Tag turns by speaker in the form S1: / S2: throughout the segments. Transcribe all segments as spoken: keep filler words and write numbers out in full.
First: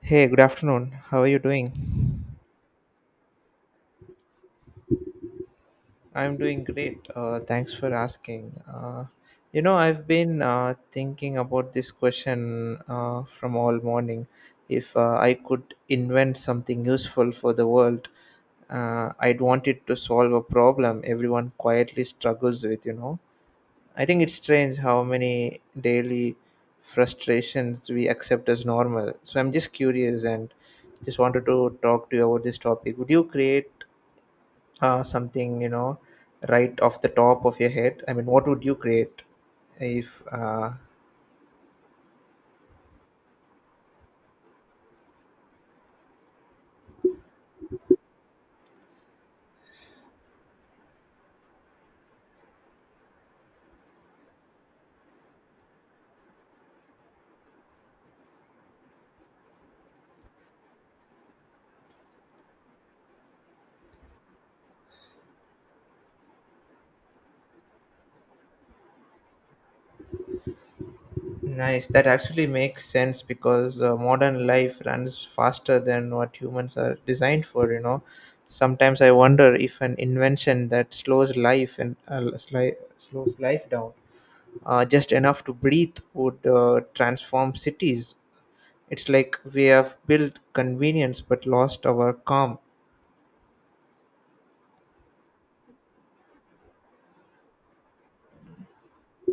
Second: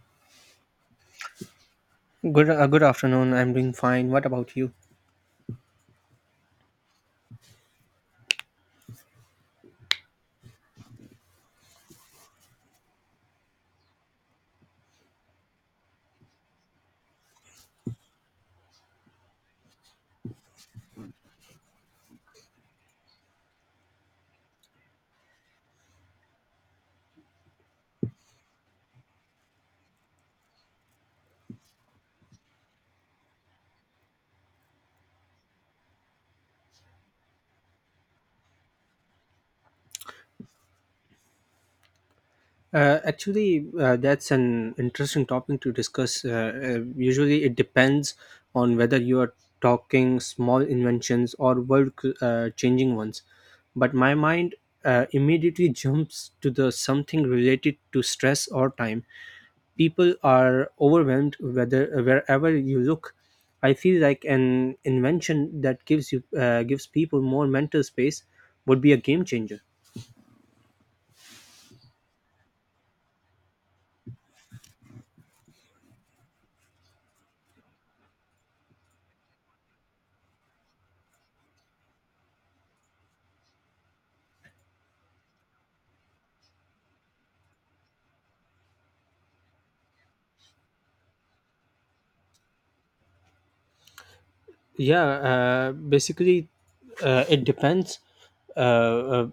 S1: Hey, good afternoon. How are you doing?
S2: Good, uh, good afternoon. I'm doing fine. What about you?
S1: I'm doing great. Uh, thanks for asking. Uh, you know, I've been uh, thinking about this question uh, from all morning. If uh, I could invent something useful for the world, uh, I'd want it to solve a problem everyone quietly struggles with, you know. I think it's strange how many daily frustrations we accept as normal. So I'm just curious and just wanted to talk to you about this topic. Would you create uh, something, you know right off the top of your head? I mean, what would you create if uh,
S2: Uh, actually, uh, that's an interesting topic to discuss. Uh, uh, usually, it depends on whether you are talking small inventions or world uh, changing ones. But my mind uh, immediately jumps to the something related to stress or time. People are overwhelmed whether wherever you look. I feel like an invention that gives you uh, gives people more mental space would be a game changer.
S1: Nice. That actually makes sense, because uh, modern life runs faster than what humans are designed for you know Sometimes I wonder if an invention that slows life and uh, sli- slows life down uh, just enough to breathe would uh, transform cities. It's like we have built convenience but lost our calm.
S2: Yeah, uh, basically, uh, it depends uh,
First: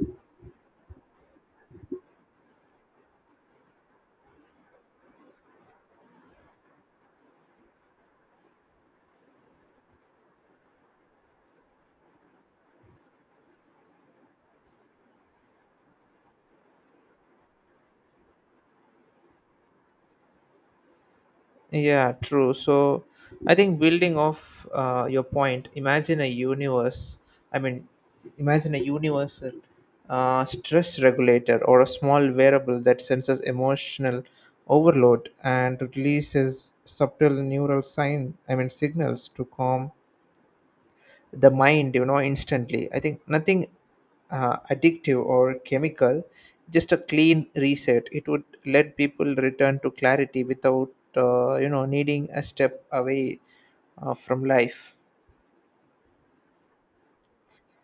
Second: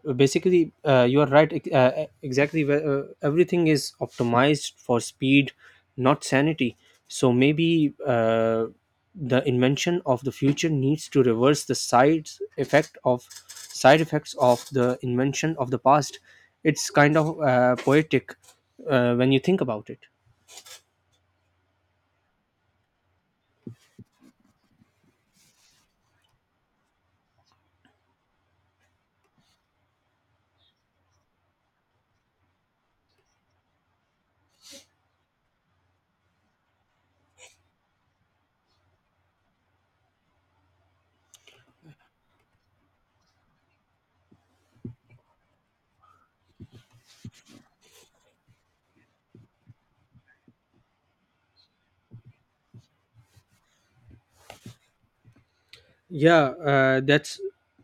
S2: uh, basically uh, you are right, ex- uh, uh, exactly where, uh, everything is optimized for speed, not sanity. So maybe uh, the invention of the future needs to reverse the side effect of side effects of the invention of the past. It's kind of uh, poetic uh, when you think about it.
S1: Yeah, true. So I think, building off uh, your point, imagine a universe. I mean, imagine a universal uh, stress regulator, or a small variable that senses emotional overload and releases subtle neural sign. I mean, signals to calm the mind, You know, instantly. I think nothing uh, addictive or chemical, just a clean reset. It would let people return to clarity without, uh, you know, needing a step away uh, from life.
S2: Yeah, uh, that's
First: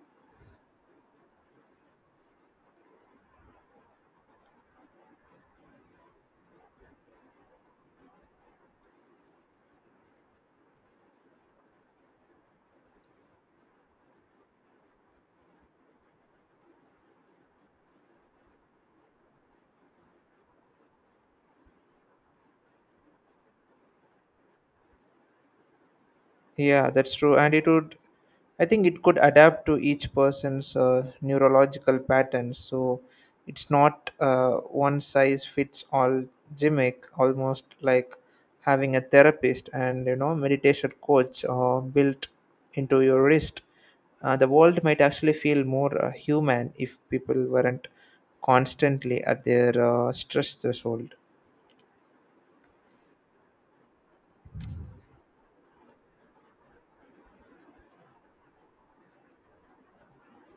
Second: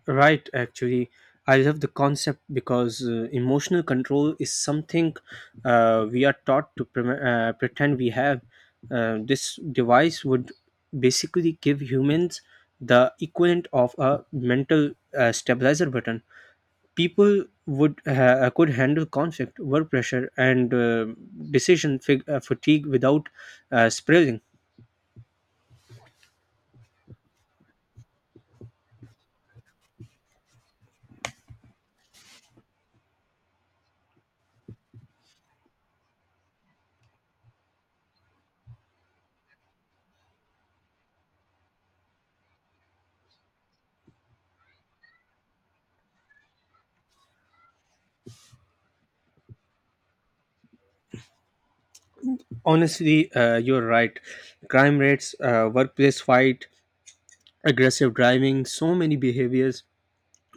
S2: right. Actually, I love the concept because uh, emotional control is something uh, we are taught to pre- uh, pretend we have. Uh, this device would basically give humans the equivalent of a mental uh, stabilizer button. People would uh, could handle conflict, work pressure, and uh, decision fig- uh, fatigue without uh, spiraling.
S1: Yeah, that's true. And it would, I think it could adapt to each person's uh, neurological patterns. So it's not uh, one size fits all gimmick, almost like having a therapist and, you know, meditation coach uh, built into your wrist. Uh, the world might actually feel more uh, human if people weren't constantly at their uh, stress threshold.
S2: Honestly, uh, you're right. Crime rates, uh, workplace fight, aggressive driving, so many behaviors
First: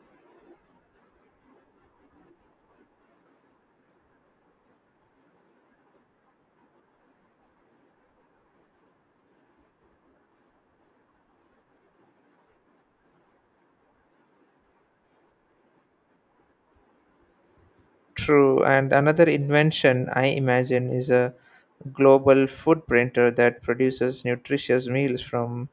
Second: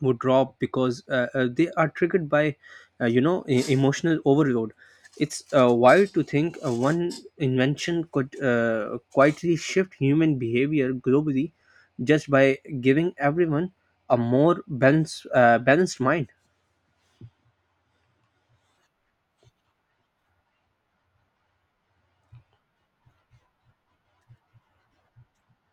S2: would drop because uh, uh, they are triggered by uh, you know e- emotional overload. It's uh, wild to think uh, one invention could uh, quietly shift human behavior globally, just by giving everyone a more balanced uh, balanced mind.
S1: True, and another invention I imagine is a global food printer that produces nutritious meals from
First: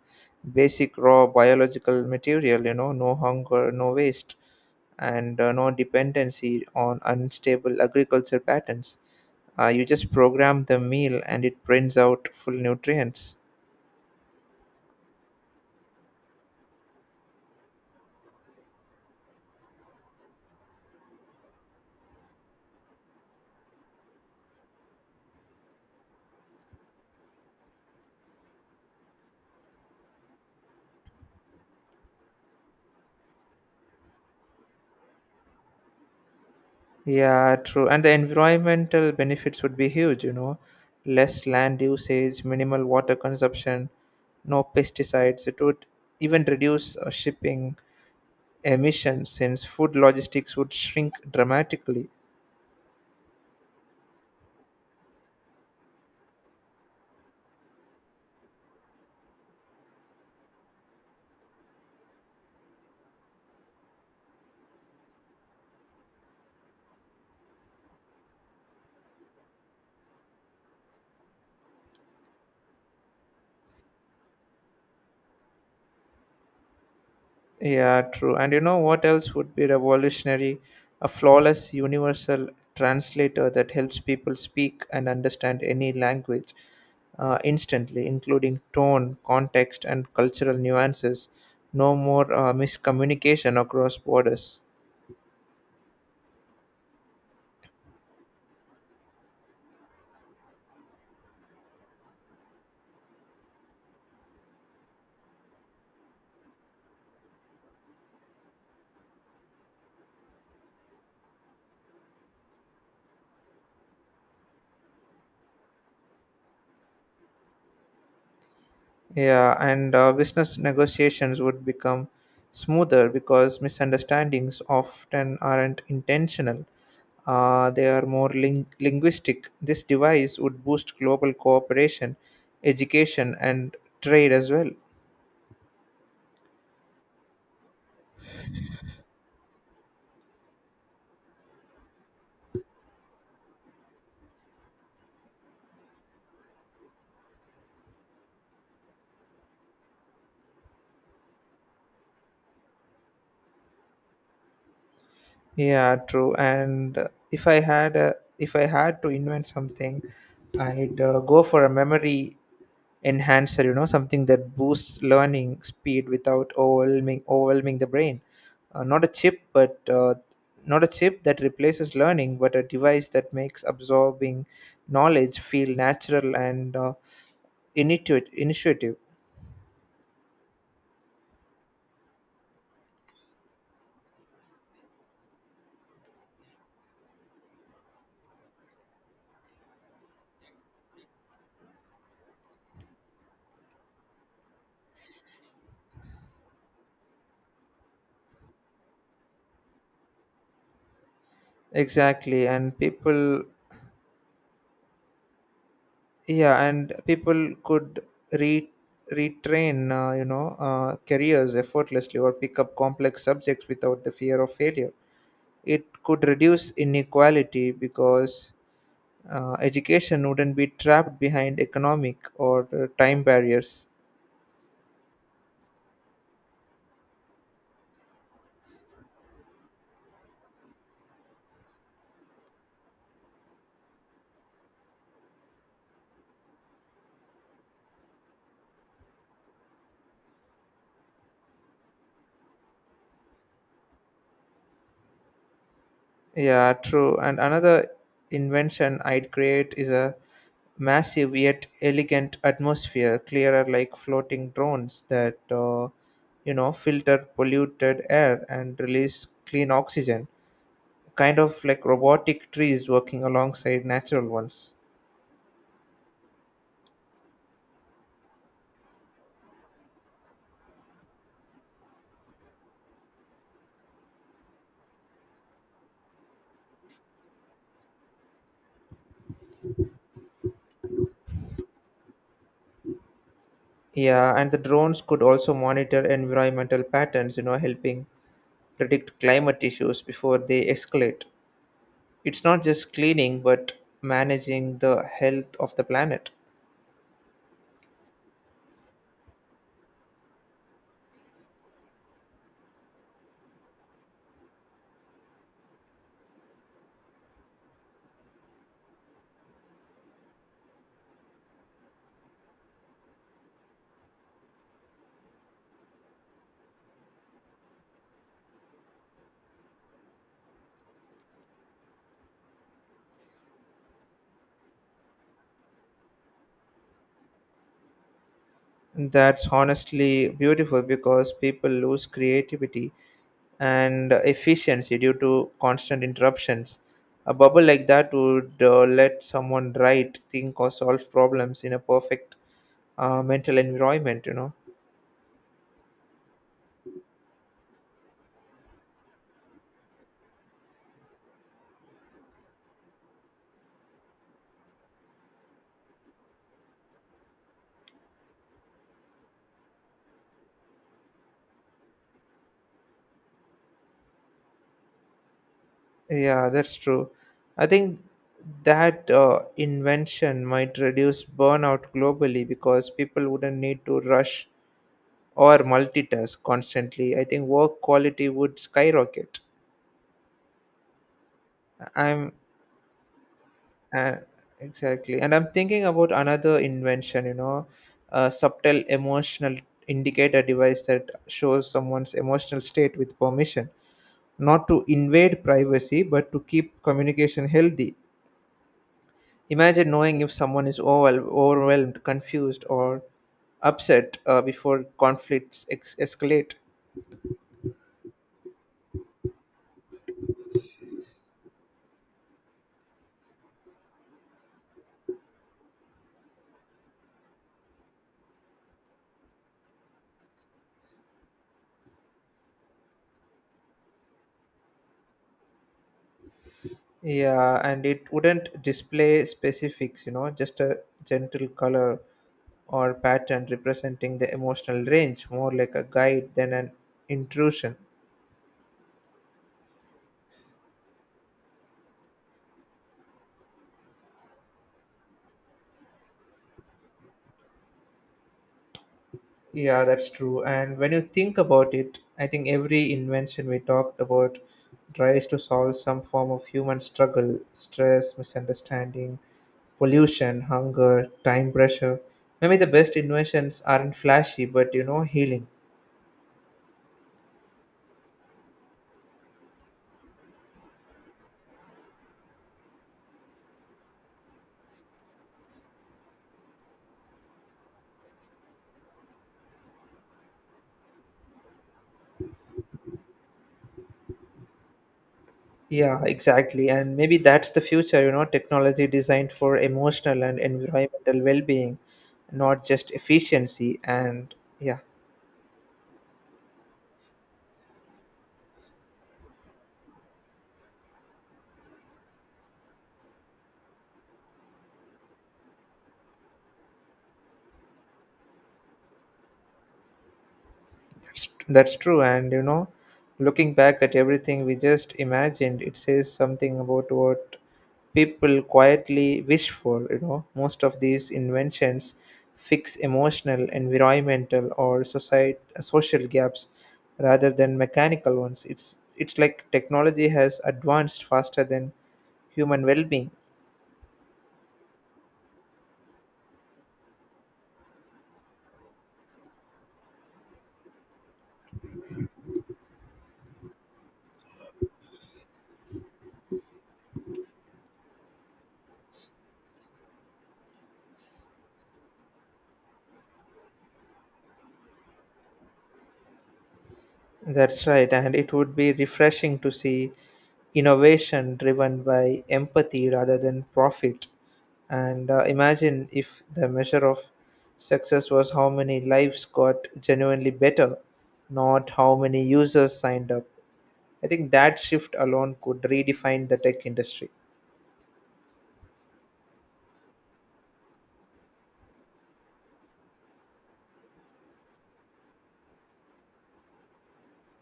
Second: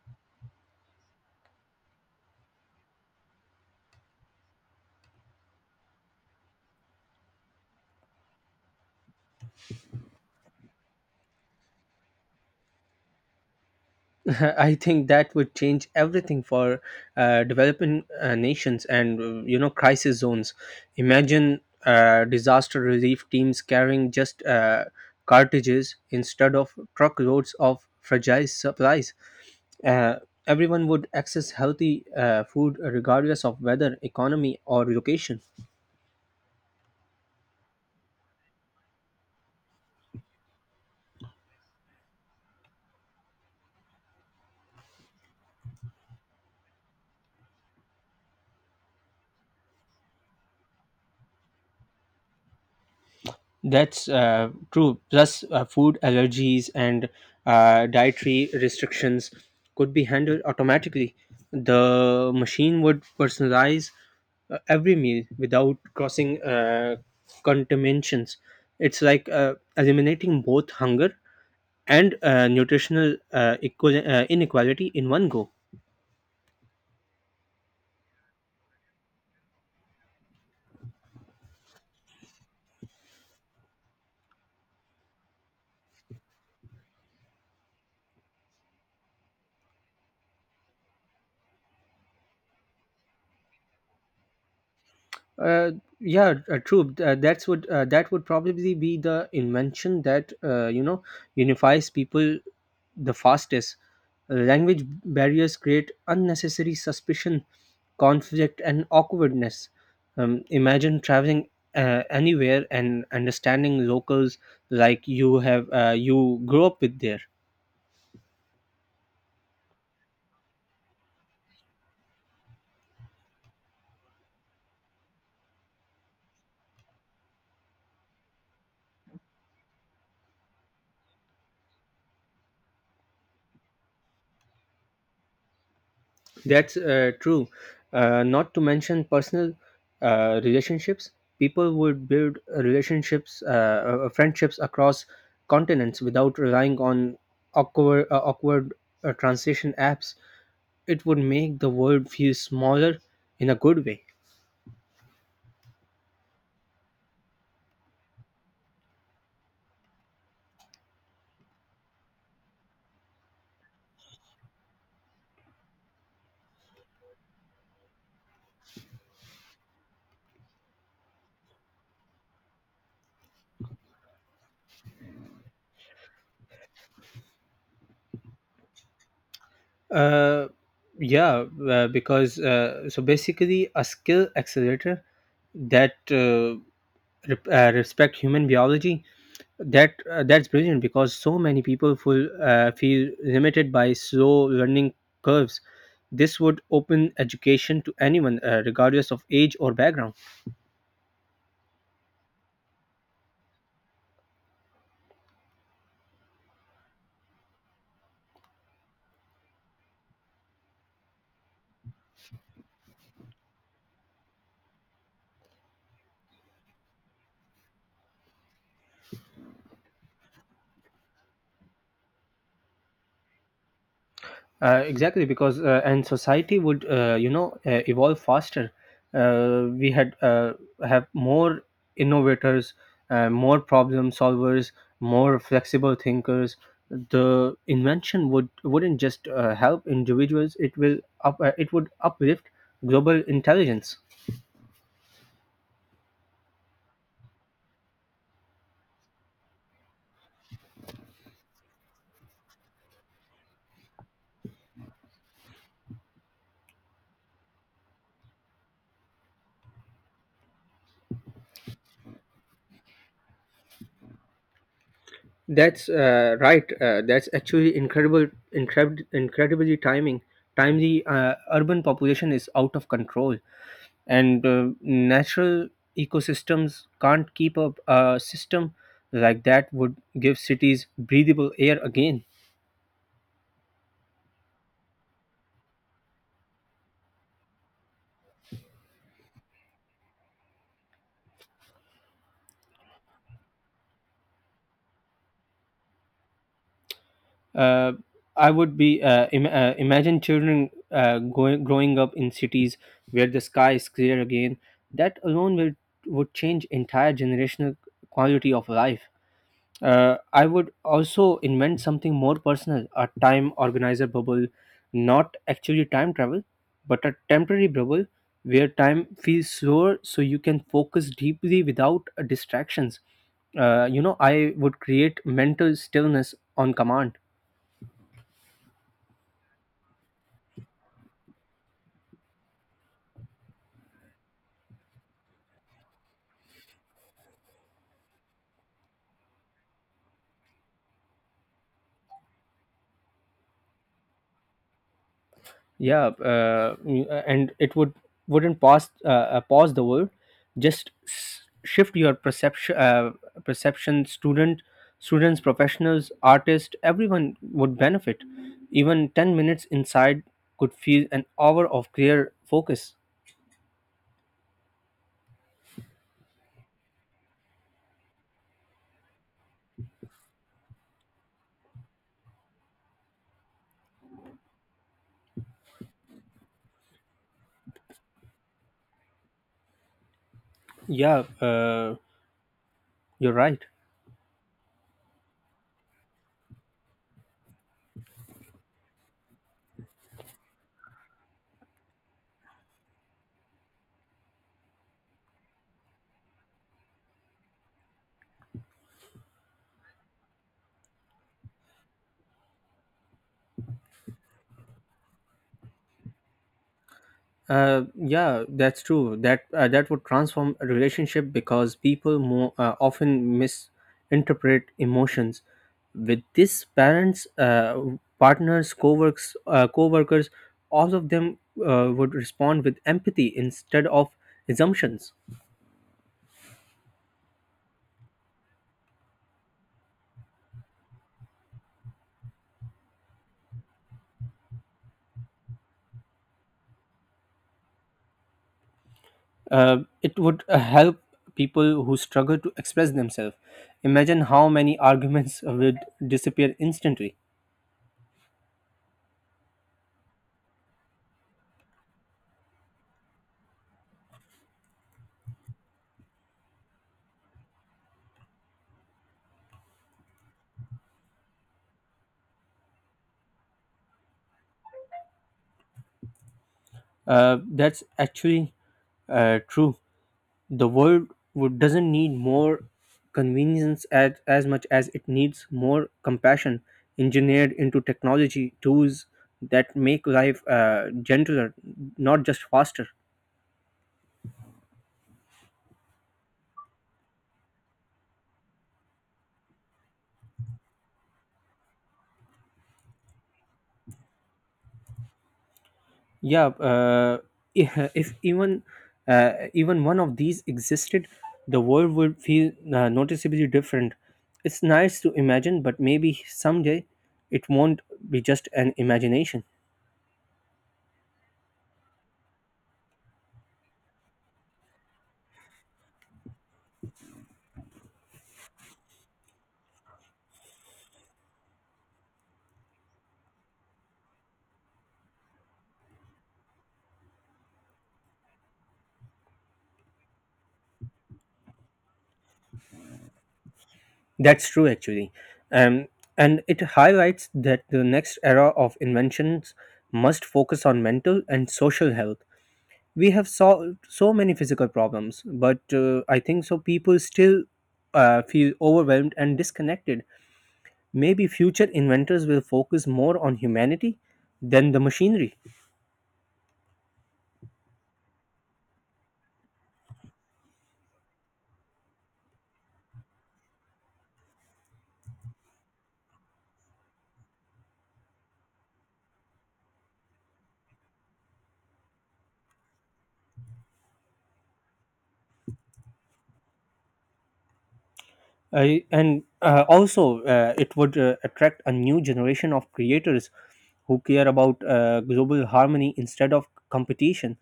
S1: basic raw biological material, you know no hunger, no waste, and uh, no dependency on unstable agriculture patterns. Uh, you just program the meal and it prints out full nutrients.
S2: I think that would change everything for uh, developing uh, nations and uh, you know crisis zones. Imagine uh, disaster relief teams carrying just uh, cartridges instead of truckloads of fragile supplies. Uh, Everyone would access healthy uh, food regardless of weather, economy, or location.
S1: Yeah, true, and the environmental benefits would be huge, you know less land usage, minimal water consumption, no pesticides. It would even reduce uh, shipping emissions, since food logistics would shrink dramatically.
S2: That's uh, true. Plus, uh, food allergies and uh, dietary restrictions could be handled automatically. The machine would personalize uh, every meal without crossing uh, contaminations. It's like uh, eliminating both hunger and uh, nutritional uh, equal, uh, inequality in one go.
S1: Yeah, true. And you know what else would be revolutionary? A flawless universal translator that helps people speak and understand any language uh, instantly, including tone, context, and cultural nuances. No more uh, miscommunication across borders.
S2: uh, yeah, uh, true. Uh, that's what uh, that would probably be the invention that uh, you know unifies people the fastest. Language barriers create unnecessary suspicion, conflict, and awkwardness. Um, imagine traveling uh, anywhere and understanding locals like you have uh, you grew up with there.
S1: Yeah, and uh, business negotiations would become smoother because misunderstandings often aren't intentional. Uh, they are more ling- linguistic. This device would boost global cooperation, education, and trade as well.
S2: That's uh, true. Uh, not to mention personal uh, relationships, people would build uh, relationships, uh, uh, uh, friendships across continents without relying on awkward, uh, awkward uh, translation apps. It would make the world feel smaller, in a good way.
S1: Yeah, true. And uh, if I had a, if I had to invent something, I'd uh, go for a memory enhancer. You know, something that boosts learning speed without overwhelming overwhelming the brain. Uh, not a chip, but uh, not a chip that replaces learning, but a device that makes absorbing knowledge feel natural and uh, initiative initiative.
S2: Uh, yeah, uh, because uh, so basically, a skill accelerator that uh, rep- uh, respect human biology. That uh, that's brilliant because so many people feel uh, feel limited by slow learning curves. This would open education to anyone uh, regardless of age or background.
S1: Exactly, and people, yeah, and people could re retrain uh, you know uh, careers effortlessly, or pick up complex subjects without the fear of failure. It could reduce inequality because uh, education wouldn't be trapped behind economic or uh, time barriers.
S2: Uh, exactly, because uh, and society would uh, you know uh, evolve faster. Uh, we had uh, have more innovators, uh, more problem solvers, more flexible thinkers. The invention would wouldn't just uh, help individuals; it will up, uh, it would uplift global intelligence.
S1: Yeah, true. And another invention I'd create is a massive yet elegant atmosphere clearer, like floating drones that uh, you know filter polluted air and release clean oxygen, kind of like robotic trees working alongside natural ones.
S2: That's uh, right. Uh, that's actually incredible, incred- incredibly timing. Timely, uh, urban population is out of control, and uh, natural ecosystems can't keep up. A system like that would give cities breathable air again.
S1: Yeah, and the drones could also monitor environmental patterns, you know, helping predict climate issues before they escalate. It's not just cleaning, but managing the health of the planet.
S2: Uh, I would be uh, Im- uh, Imagine children uh, going growing up in cities where the sky is clear again. That alone will would change entire generational quality of life. Uh, I would also invent something more personal, a time organizer bubble, not actually time travel, but a temporary bubble where time feels slower so you can focus deeply without uh, distractions. Uh, you know, I would create mental stillness on command.
S1: That's honestly beautiful, because people lose creativity and efficiency due to constant interruptions. A bubble like that would uh, let someone write, think, or solve problems in a perfect uh, mental environment, you know.
S2: Yeah, uh, mm, uh, and it would wouldn't pause uh, uh, pause the world, just s- shift your perception uh, perception. Student students, professionals, artists, everyone would benefit. Even ten minutes inside could feel an hour of clear focus.
S1: Yeah, that's true. I think that uh, invention might reduce burnout globally, because people wouldn't need to rush or multitask constantly. I think work quality would skyrocket.
S2: Yeah, uh,
S1: I'm
S2: you're right.
S1: And exactly. And I'm thinking about another invention, you know, a subtle emotional indicator device that shows someone's emotional state with permission, not to invade privacy, but to keep communication healthy. Imagine knowing if someone is overwhel- overwhelmed, confused, or upset uh, before conflicts ex- escalate.
S2: Uh, yeah, that's true. That uh, that would transform a relationship because people more uh, often misinterpret emotions. With this, parents, uh, partners, co-works, uh, co-workers, all of them uh, would respond with empathy instead of assumptions.
S1: Yeah, and it wouldn't display specifics, you know, just a gentle color or pattern representing the emotional range, more like a guide than an intrusion.
S2: Uh, it would uh, help people who struggle to express themselves. Imagine how many arguments would disappear instantly.
S1: Yeah, that's true. And when you think about it, I think every invention we talked about tries to solve some form of human struggle: stress, misunderstanding, pollution, hunger, time pressure. Maybe the best inventions aren't flashy, but, you know, healing.
S2: Uh, that's actually uh, true. The world would, doesn't need more convenience as, as much as it needs more compassion engineered into technology tools that make life uh, gentler, not just faster.
S1: Yeah, exactly. And maybe that's the future, you know, technology designed for emotional and environmental well being, not just efficiency. And yeah.
S2: Yeah, uh, if if even uh, even one of these existed, the world would feel uh, noticeably different. It's nice to imagine, but maybe someday it won't be just an imagination.
S1: That's true, and, you know, looking back at everything we just imagined, it says something about what people quietly wish for. You know, most of these inventions fix emotional, environmental, or society social gaps rather than mechanical ones. It's it's like technology has advanced faster than human well-being.
S2: That's true, actually. Um, and it highlights that the next era of inventions must focus on mental and social health. We have solved so many physical problems, but uh, I think so people still uh, feel overwhelmed and disconnected. Maybe future inventors will focus more on humanity than the machinery.
S1: That's right, and it would be refreshing to see innovation driven by empathy rather than profit. And uh, imagine if the measure of success was how many lives got genuinely better, not how many users signed up. I think that shift alone could redefine the tech industry.
S2: I And uh, also, uh, it would uh, attract a new generation of creators who care about uh, global harmony instead of competition.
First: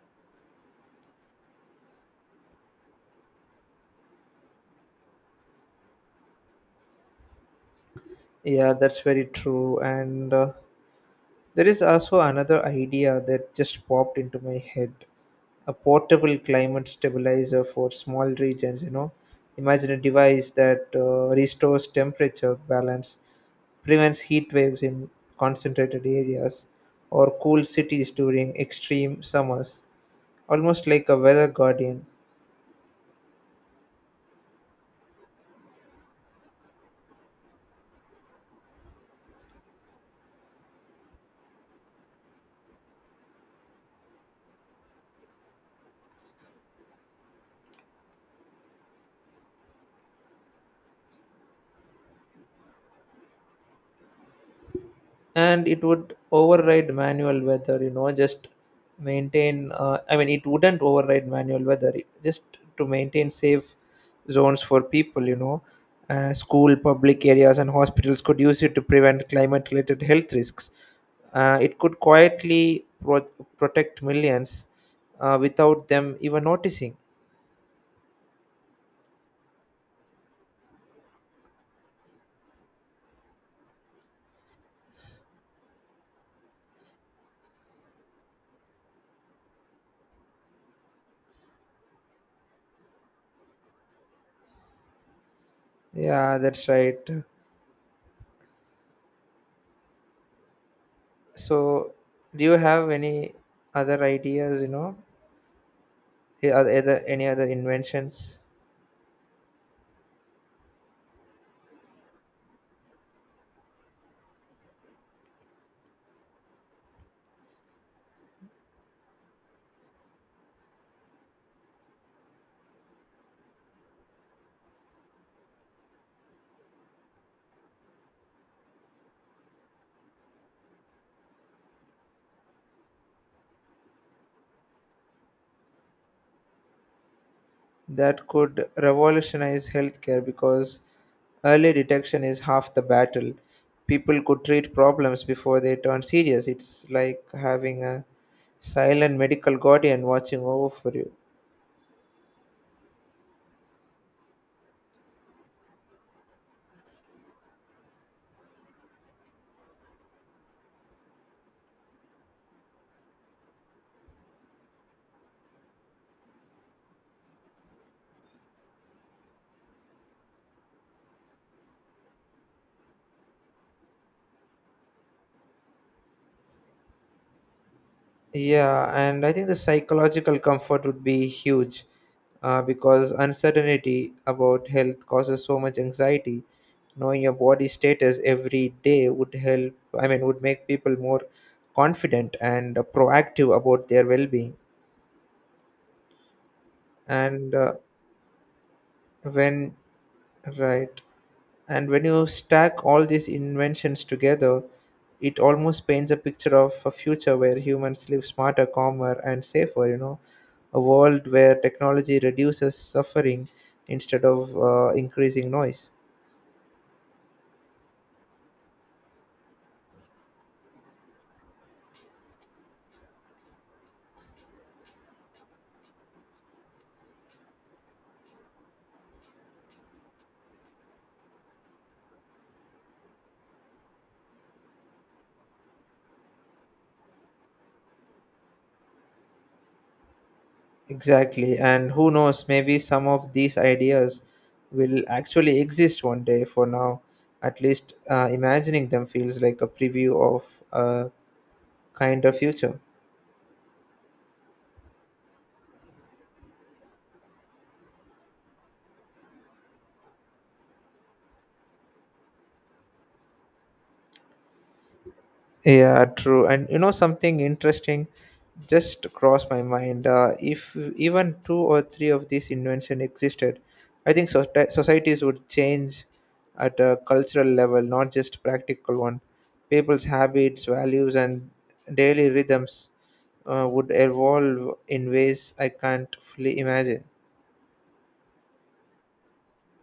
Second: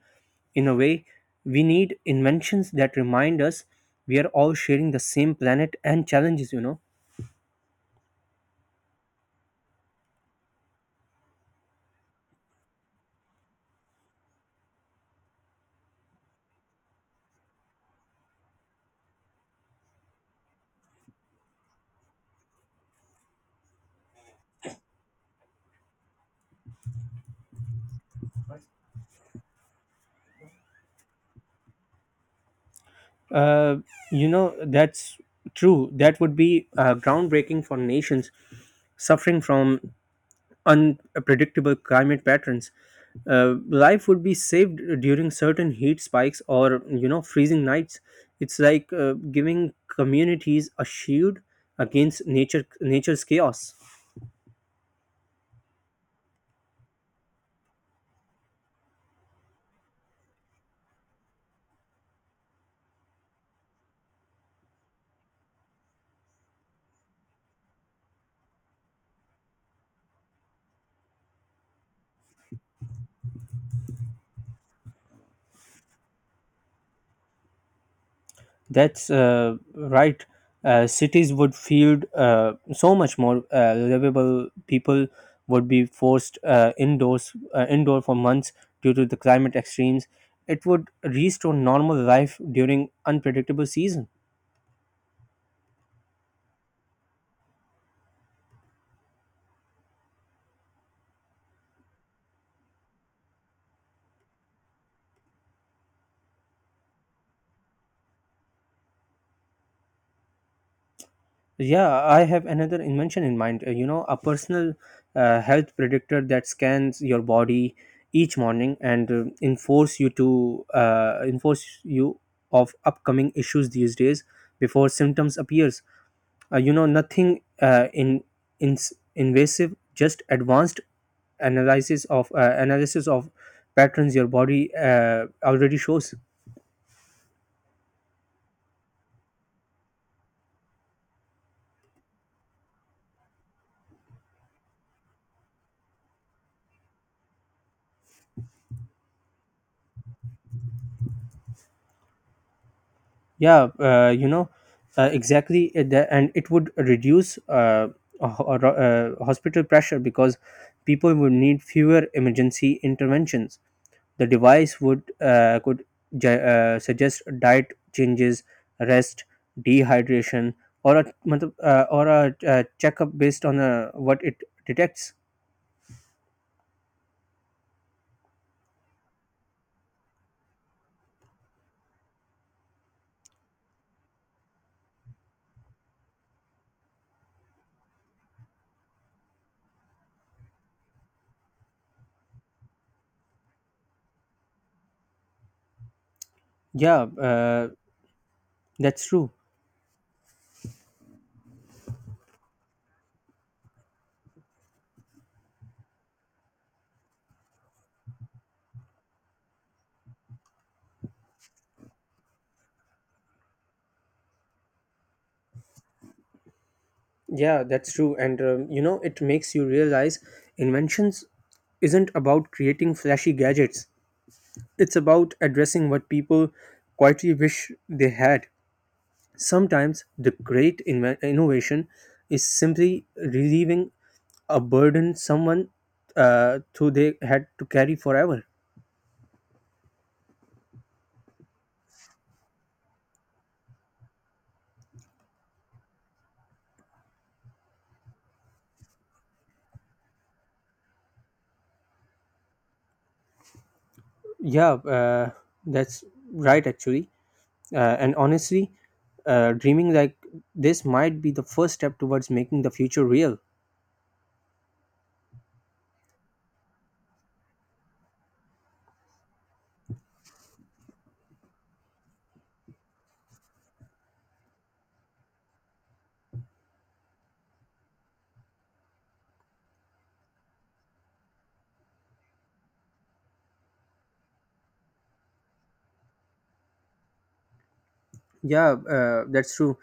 S2: In a way, we need inventions that remind us we are all sharing the same planet and challenges, you know.
S1: Yeah, that's very true. And uh, there is also another idea that just popped into my head, a portable climate stabilizer for small regions, you know. Imagine a device that uh, restores temperature balance, prevents heat waves in concentrated areas, or cools cities during extreme summers, almost like a weather guardian.
S2: Uh, you know, that's true. That would be uh, groundbreaking for nations suffering from unpredictable climate patterns. Uh, life would be saved during certain heat spikes or you know freezing nights. It's like uh, giving communities a shield against nature nature's chaos.
S1: And it would override manual weather, you know, just maintain, uh, I mean, it wouldn't override manual weather, it- just to maintain safe zones for people, you know. Uh, school, public areas, and hospitals could use it to prevent climate related health risks. Uh, it could quietly pro- protect millions uh, without them even noticing.
S2: That's uh, right. Uh, cities would feel uh, so much more uh, livable. People would be forced uh, indoors uh, indoor for months due to the climate extremes. It would restore normal life during unpredictable season.
S1: Yeah, that's right. So do you have any other ideas, you know, a- other any other inventions
S2: Yeah, I have another invention in mind. Uh, You know, a personal uh, health predictor that scans your body each morning and uh, enforce you to uh, enforce you of upcoming issues these days before symptoms appears. Uh, you know nothing uh, in, in invasive, just advanced analysis of uh, analysis of patterns your body uh, already shows.
S1: that could revolutionize healthcare, because early detection is half the battle. People could treat problems before they turn serious. It's like having a silent medical guardian watching over for you.
S2: Yeah, uh, you know uh, exactly. Uh, the- and it would reduce uh, a ho- uh, hospital pressure because people would need fewer emergency interventions. The device would uh, could ju- uh, suggest diet changes, rest, dehydration, or a matlab, uh, or a uh, checkup based on uh, what it detects.
S1: Yeah, and I think the psychological comfort would be huge, uh, because uncertainty about health causes so much anxiety. Knowing your body status every day would help, I mean, would make people more confident and proactive about their well being.
S2: Yeah,
S1: And
S2: uh,
S1: uh,
S2: that's true.
S1: when right. And when you stack all these inventions together, it almost paints a picture of a future where humans live smarter, calmer, and safer, you know, a world where technology reduces suffering instead of uh, increasing noise.
S2: Yeah, that's true. And um, you know, it makes you realize inventions isn't about creating flashy gadgets, it's about addressing what people quietly wish they had. Sometimes the great inven- innovation is simply relieving a burden someone uh, who they had to carry forever.
S1: Exactly, and who knows, maybe some of these ideas will actually exist one day. For now, at least, uh, imagining them feels like a preview of a kinder future.
S2: Yeah, uh, that's right, actually. Uh, and honestly, uh, dreaming like this might be the first step towards making the future real.
S1: Yeah, true. And you know something interesting just crossed my mind. Uh, if even two or three of these invention existed, I think soci- societies would change at a cultural level, not just practical one. People's habits, values, and daily rhythms uh, would evolve in ways I can't fully imagine.
S2: Yeah, uh, that's true.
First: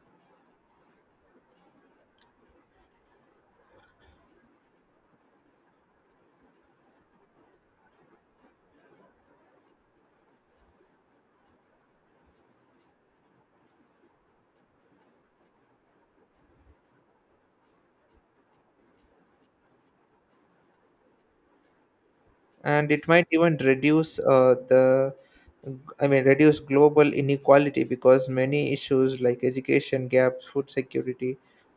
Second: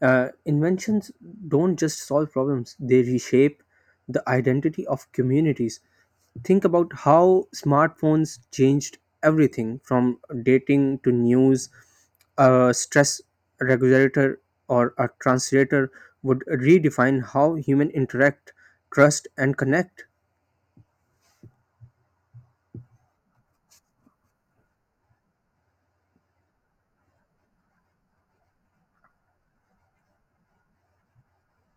S2: Uh, inventions don't just solve problems, they reshape the identity of communities. Think about how smartphones changed everything from dating to news. A stress regulator or a translator would redefine how human interact, trust, and connect.
S1: And it might even reduce uh, the I mean reduce global inequality, because many issues like education gaps, food security,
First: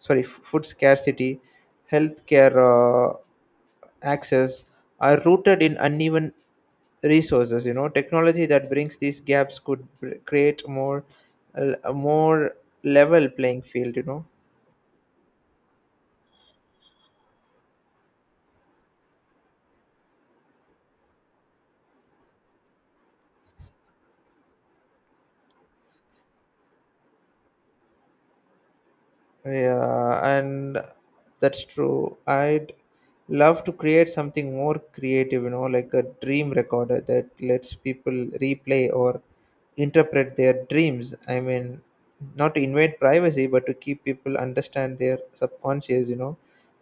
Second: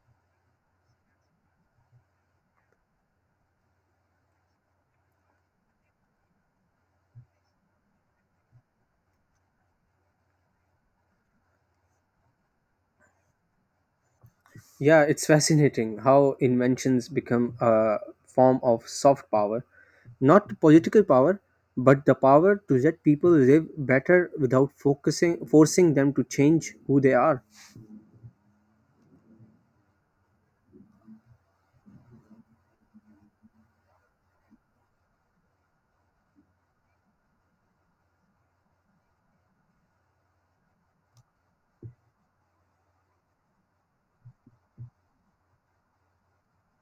S1: sorry, f- food scarcity, healthcare uh, access, are rooted in uneven resources, you know. Technology that brings these gaps could br- create more a more level playing field, you know.
S2: Yeah, it's fascinating how inventions become a form of soft power, not political power, but the power to let people live better without focusing forcing them to change who they are.
S1: Yeah, and that's true. I'd love to create something more creative, you know, like a dream recorder that lets people replay or interpret their dreams. I mean, not to invade privacy, but to keep people understand their subconscious, you know.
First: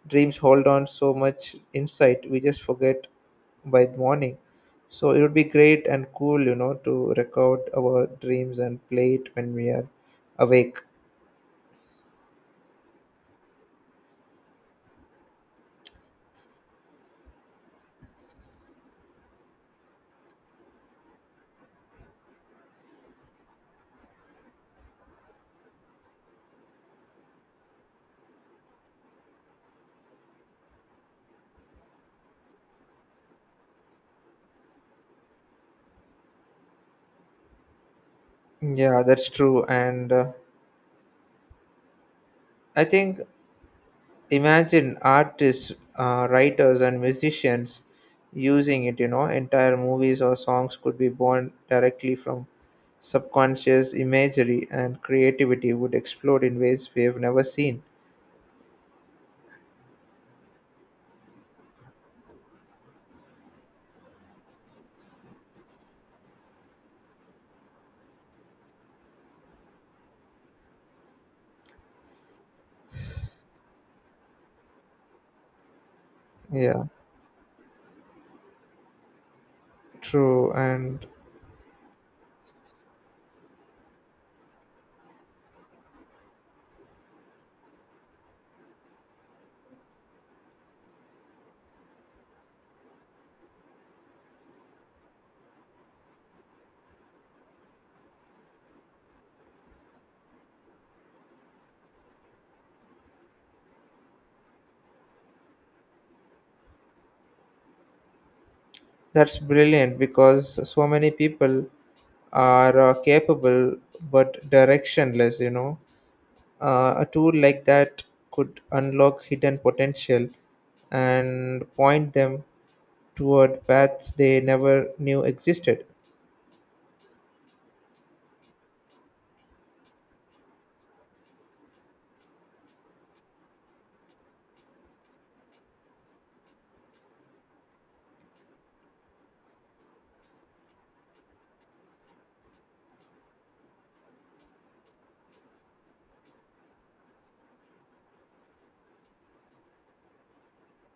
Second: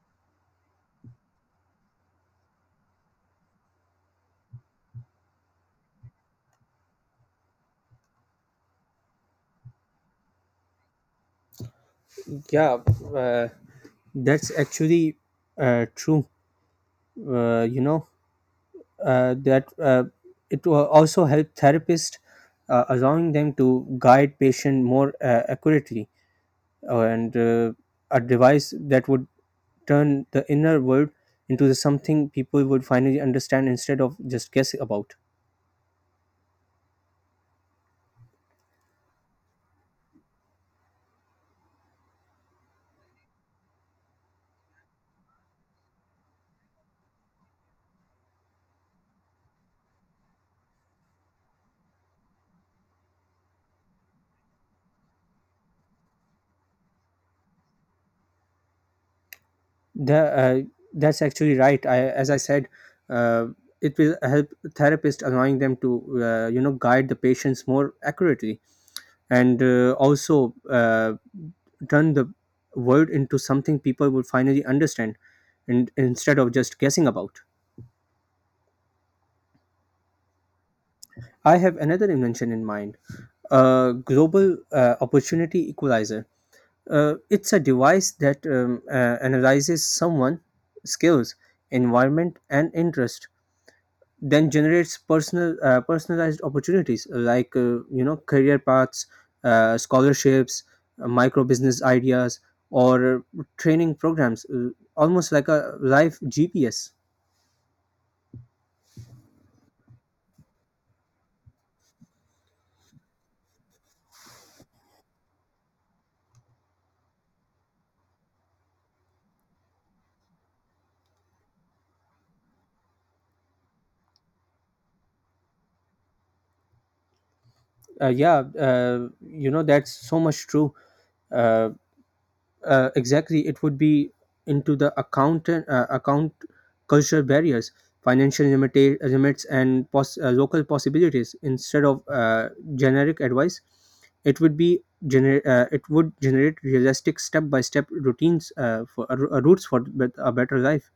S1: Dreams hold on so much insight, we just forget by the morning. So it would be great and cool, you know, to record our dreams and play it when we are awake.
S2: Yeah, uh, that's actually uh, true. Uh, you know uh, that uh, It will also help therapists, uh, allowing them to guide patient more uh, accurately, uh, and uh, a device that would turn the inner world into the something people would finally understand instead of just guess about.
S1: Yeah, that's true. And uh, I think, imagine artists, uh, writers, and musicians using it, you know, entire movies or songs could be born directly from subconscious imagery, and creativity would explode in ways we have never seen.
S2: The, uh, that's actually right. I, as I said, uh, it will help therapists allowing them to uh, you know guide the patients more accurately, and uh, also uh, turn the world into something people would finally understand and instead of just
S1: Yeah,
S2: guessing about.
S1: true. And
S2: I have another invention in mind, a global uh, opportunity equalizer. Uh, it's a device that um, uh, analyzes someone's skills, environment, and interest, then generates personal uh, personalized opportunities like uh, you know career paths, uh, scholarships, uh, micro business ideas, or uh, training programs, uh, almost like a live G P S.
S1: that's brilliant because so many people are uh, capable but directionless, you know. Uh, a tool like that could unlock hidden potential and point them toward paths they never knew existed.
S2: Uh, yeah, uh, you know that's so much true. Uh, uh, exactly, it would be into the account. Uh, account cultural barriers, financial limita- limits, and pos- uh, local possibilities instead of uh, generic advice. It would be gener- uh, it would generate realistic step by step routines, uh, for uh, ro- uh, routes for bet- a better life.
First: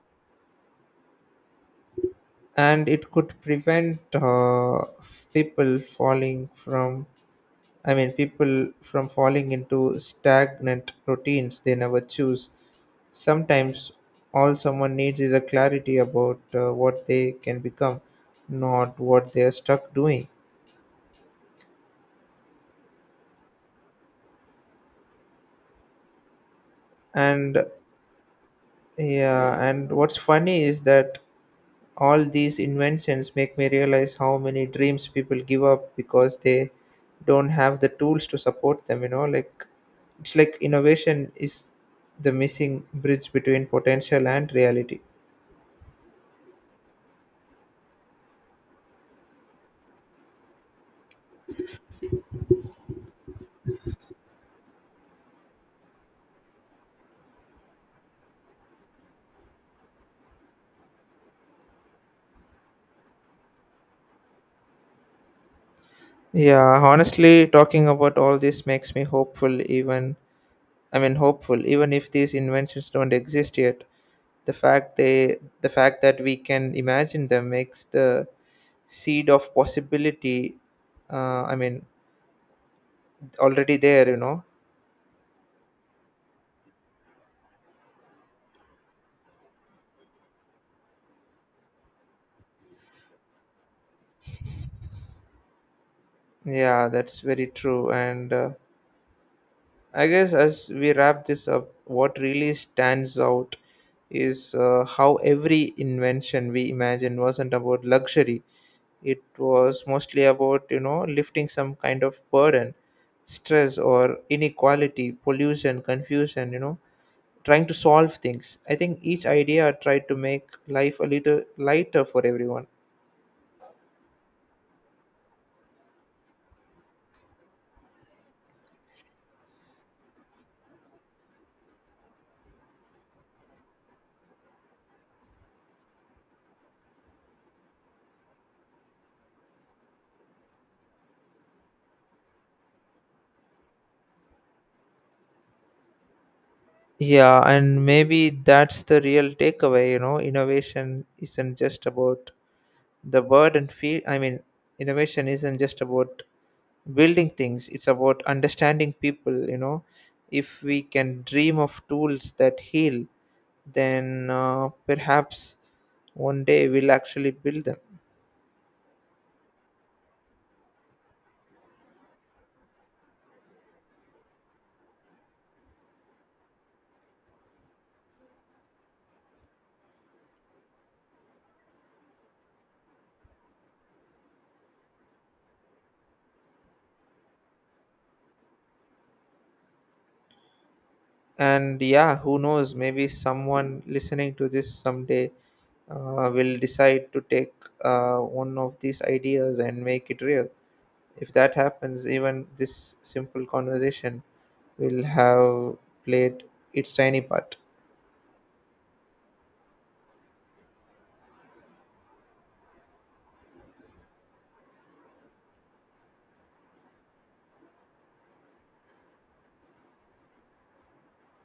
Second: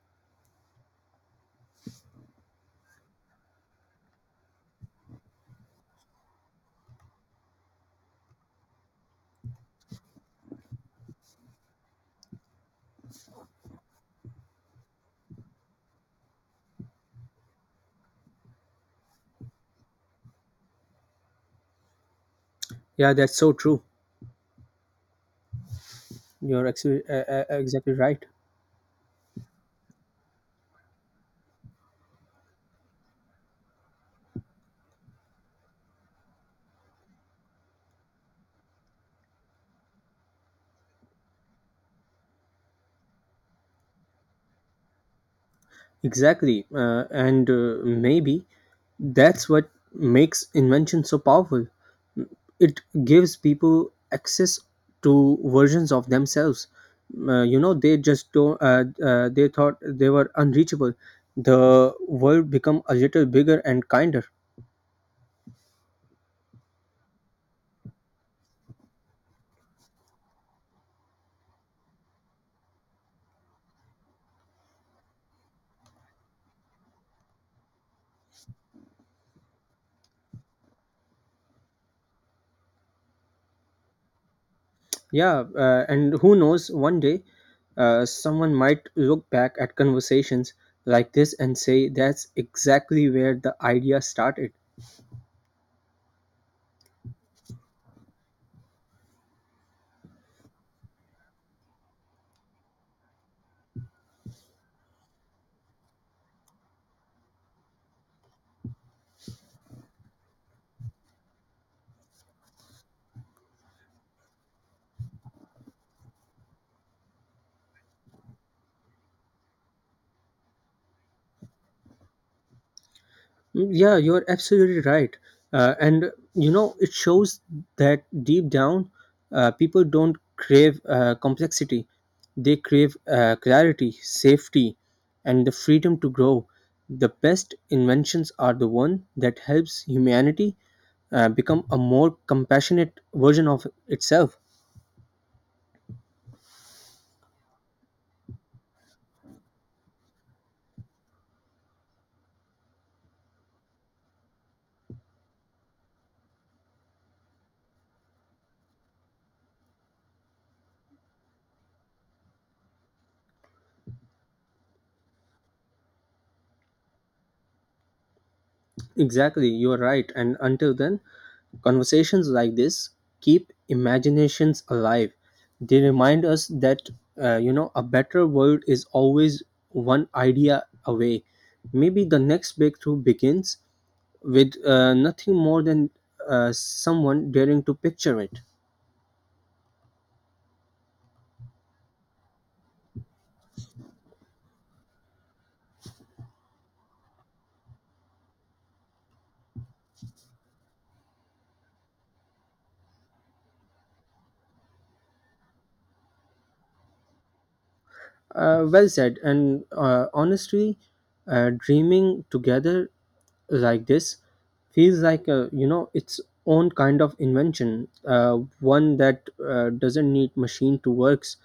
S1: And it could prevent uh, people falling from, I mean, people from falling into stagnant routines they never choose. Sometimes all someone needs is a clarity about uh, what they can become, not what they are stuck doing.
S2: Yeah, that's so true. You're actually uh, uh,
S1: And
S2: uh, exactly right.
S1: yeah, and what's funny is that all these inventions make me realize how many dreams people give up because they don't have the tools to support them, you know. Like it's like innovation is the missing bridge between potential and reality.
S2: Exactly, uh, and uh, maybe that's what makes invention so powerful. It gives people access to versions of themselves uh, you know they just don't uh, uh, they thought they were unreachable. The world become a little bigger and kinder.
S1: Yeah, honestly, talking about all this makes me hopeful, even, I mean, hopeful, even if these inventions don't exist yet. The fact they the fact that we can imagine them makes the seed of possibility uh, I mean already there, you know.
S2: Yeah, uh, and who knows, one day, uh, someone might look back at conversations like this and say, that's exactly where the idea started.
S1: Yeah, that's very true. And uh, I guess as we wrap this up, what really stands out is uh, how every invention we imagined wasn't about luxury. It was mostly about, you know, lifting some kind of burden, stress or inequality, pollution, confusion, you know, trying to solve things. I think each idea tried to make life a little lighter for everyone.
S2: Mm. Yeah, you're absolutely right. Uh, and you know, it shows that deep down, uh, people don't crave uh, complexity. They crave uh, clarity, safety, and the freedom to grow. The best inventions are the one that helps humanity uh, become a more compassionate version of itself.
S1: Yeah, and maybe that's the real takeaway, you know, innovation isn't just about the word and feel I mean, innovation isn't just about building things, it's about understanding people, you know. If we can dream of tools that heal, then uh, perhaps one day we'll actually build them.
S2: Exactly, you're right. And until then, conversations like this keep imaginations alive. They remind us that, uh, you know, a better world is always one idea away. Maybe the next breakthrough begins with uh, nothing more than uh, someone daring to picture it.
S1: And yeah, who knows, maybe someone listening to this someday uh, will decide to take uh, one of these ideas and make it real. If that happens, even this simple conversation will have played its tiny part.
S2: Uh, well said. And uh, honestly, uh, dreaming together like this feels like a, you know its own kind of invention, uh, one that uh, doesn't need machine to works.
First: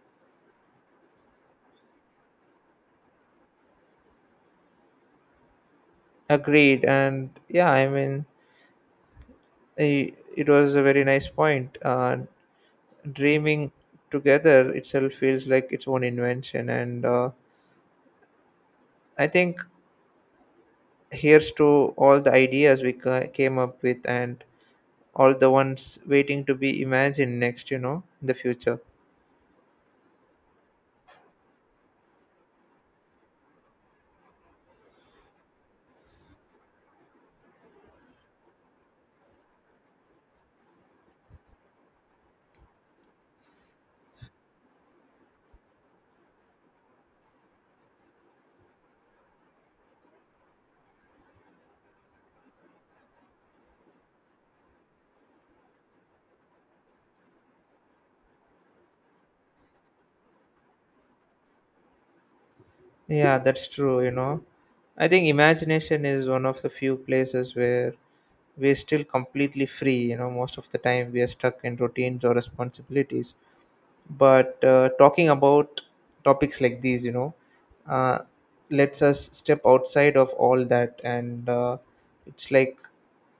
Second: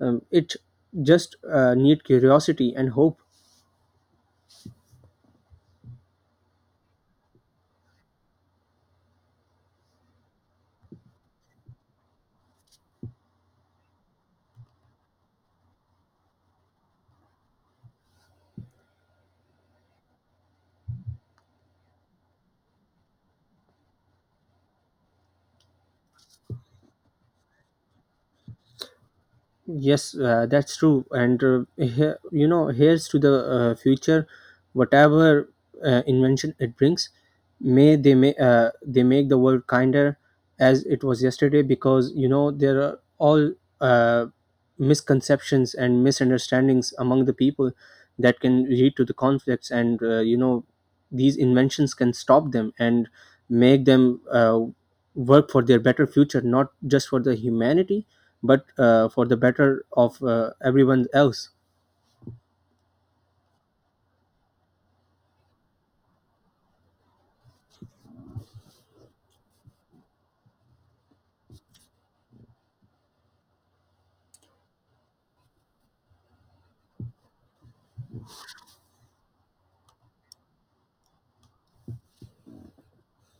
S2: Um, it just uh, need curiosity and hope.
S1: Agreed. And yeah, I mean, i- it was a very nice point. Uh, dreaming together itself feels like its own invention. And uh, I think here's to all the ideas we ca- came up with and all the ones waiting to be imagined next, you know, in the future.
S2: Yes, uh, that's true. And uh, he- you know, here's to the uh, future. Whatever uh, invention it brings, may they may uh, they make the world kinder as it was yesterday. Because you know there are all uh, misconceptions and misunderstandings among the people that can lead to the conflicts. And uh, you know, these inventions can stop them and make them. Uh, work for their better future, not just for the humanity but uh, for the better of uh, everyone else.
S1: Yeah, that's true, you know. I think imagination is one of the few places where we're still completely free. You know, most of the time we are stuck in routines or responsibilities, but uh, talking about topics like these, you know, uh, lets us step outside of all that. And uh, it's like,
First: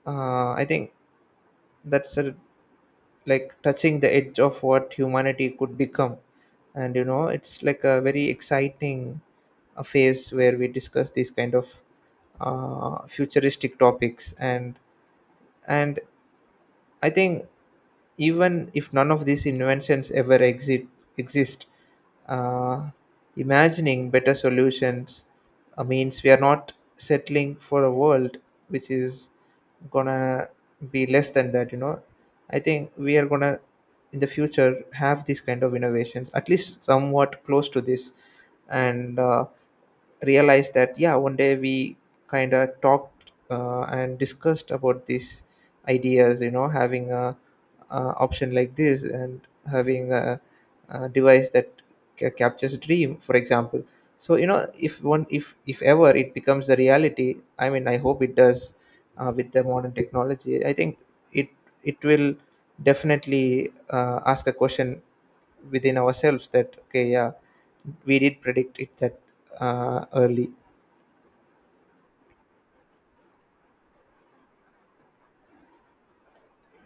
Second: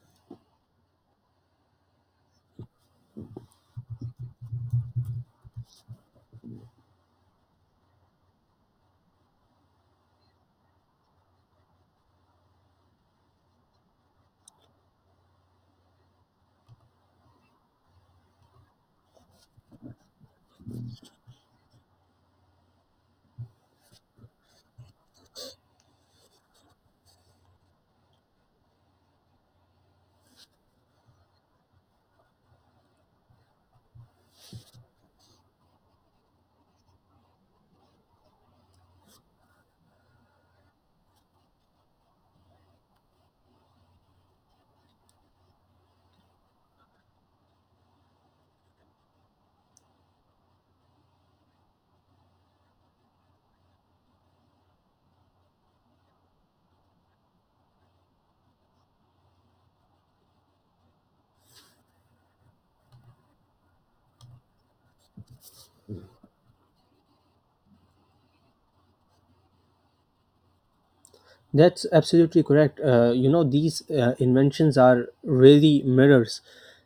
S1: uh, I think that's a, like touching the edge of what humanity could become. And you know, it's like a very exciting uh, phase where we discuss these kind of uh, futuristic topics. And and I think even if none of these inventions ever exit, exist, uh, imagining better solutions uh, means we are not settling for a world which is gonna be less than that, you know. I think we are gonna in the future have these kind of innovations at least somewhat close to this. And uh, realize that yeah, one day we kind of talked uh, and discussed about these ideas, you know, having a uh, option like this, and having a, a device that ca- captures a dream, for example. So you know, if one if if ever it becomes a reality, I mean I hope it does. Uh, with the modern technology, I think it it will definitely uh, ask a question within ourselves that okay, yeah, we did predict it that uh, early.
S2: That's absolutely correct. Uh, you know these uh, inventions are really mirrors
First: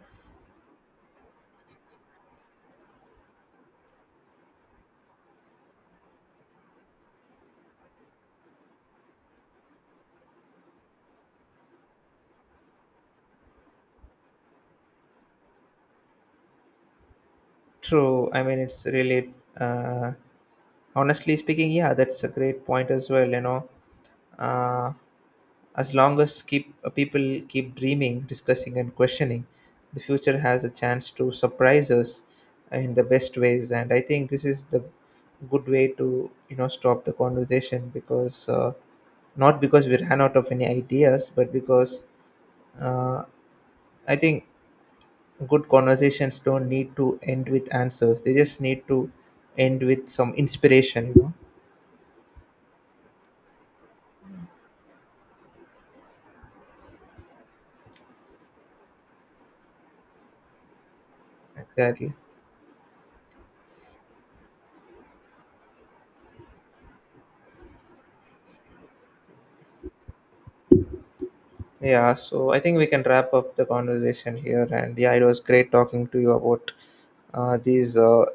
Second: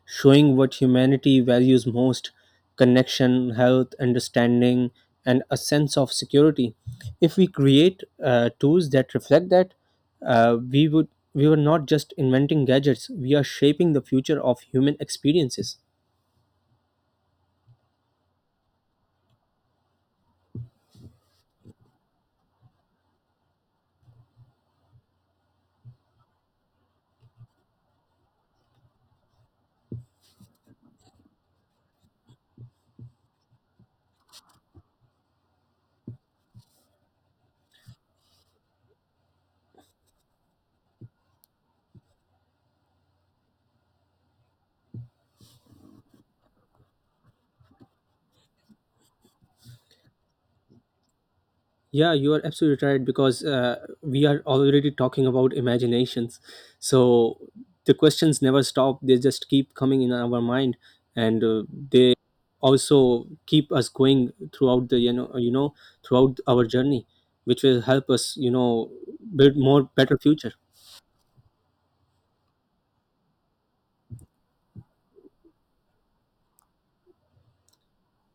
S2: showing what humanity values most: connection, health, understanding, and a sense of security. If we create uh, tools that reflect that, uh, we would we were not just inventing gadgets, we are shaping the future of human experiences.
S1: True, I mean it's really uh, honestly speaking, yeah, that's a great point as well, you know. Uh, as long as keep uh, people keep dreaming, discussing, and questioning, the future has a chance to surprise us in the best ways. And I think this is the good way to, you know, stop the conversation, because uh, not because we ran out of any ideas, but because uh, I think good conversations don't need to end with answers. They just need to end with some inspiration. You know.
S2: Yeah, you are absolutely right because uh, we are already talking about imaginations. So the questions never stop, they just keep coming in our mind, and uh,
S1: Exactly.
S2: they also keep us going throughout the you know you know throughout our journey, which will help us you know build more better future.
S1: Yeah, so I think we can wrap up the conversation here. And yeah, it was great talking to you about uh, these uh,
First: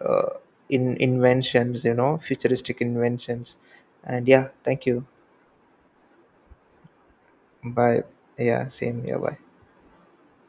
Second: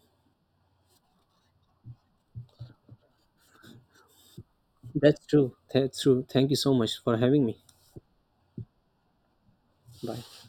S1: uh, in inventions, you know, futuristic inventions. And yeah, thank you.
S2: That's true, that's true. Thank you so much for having me.
S1: Bye. Yeah, same. Yeah, bye.
S2: Bye.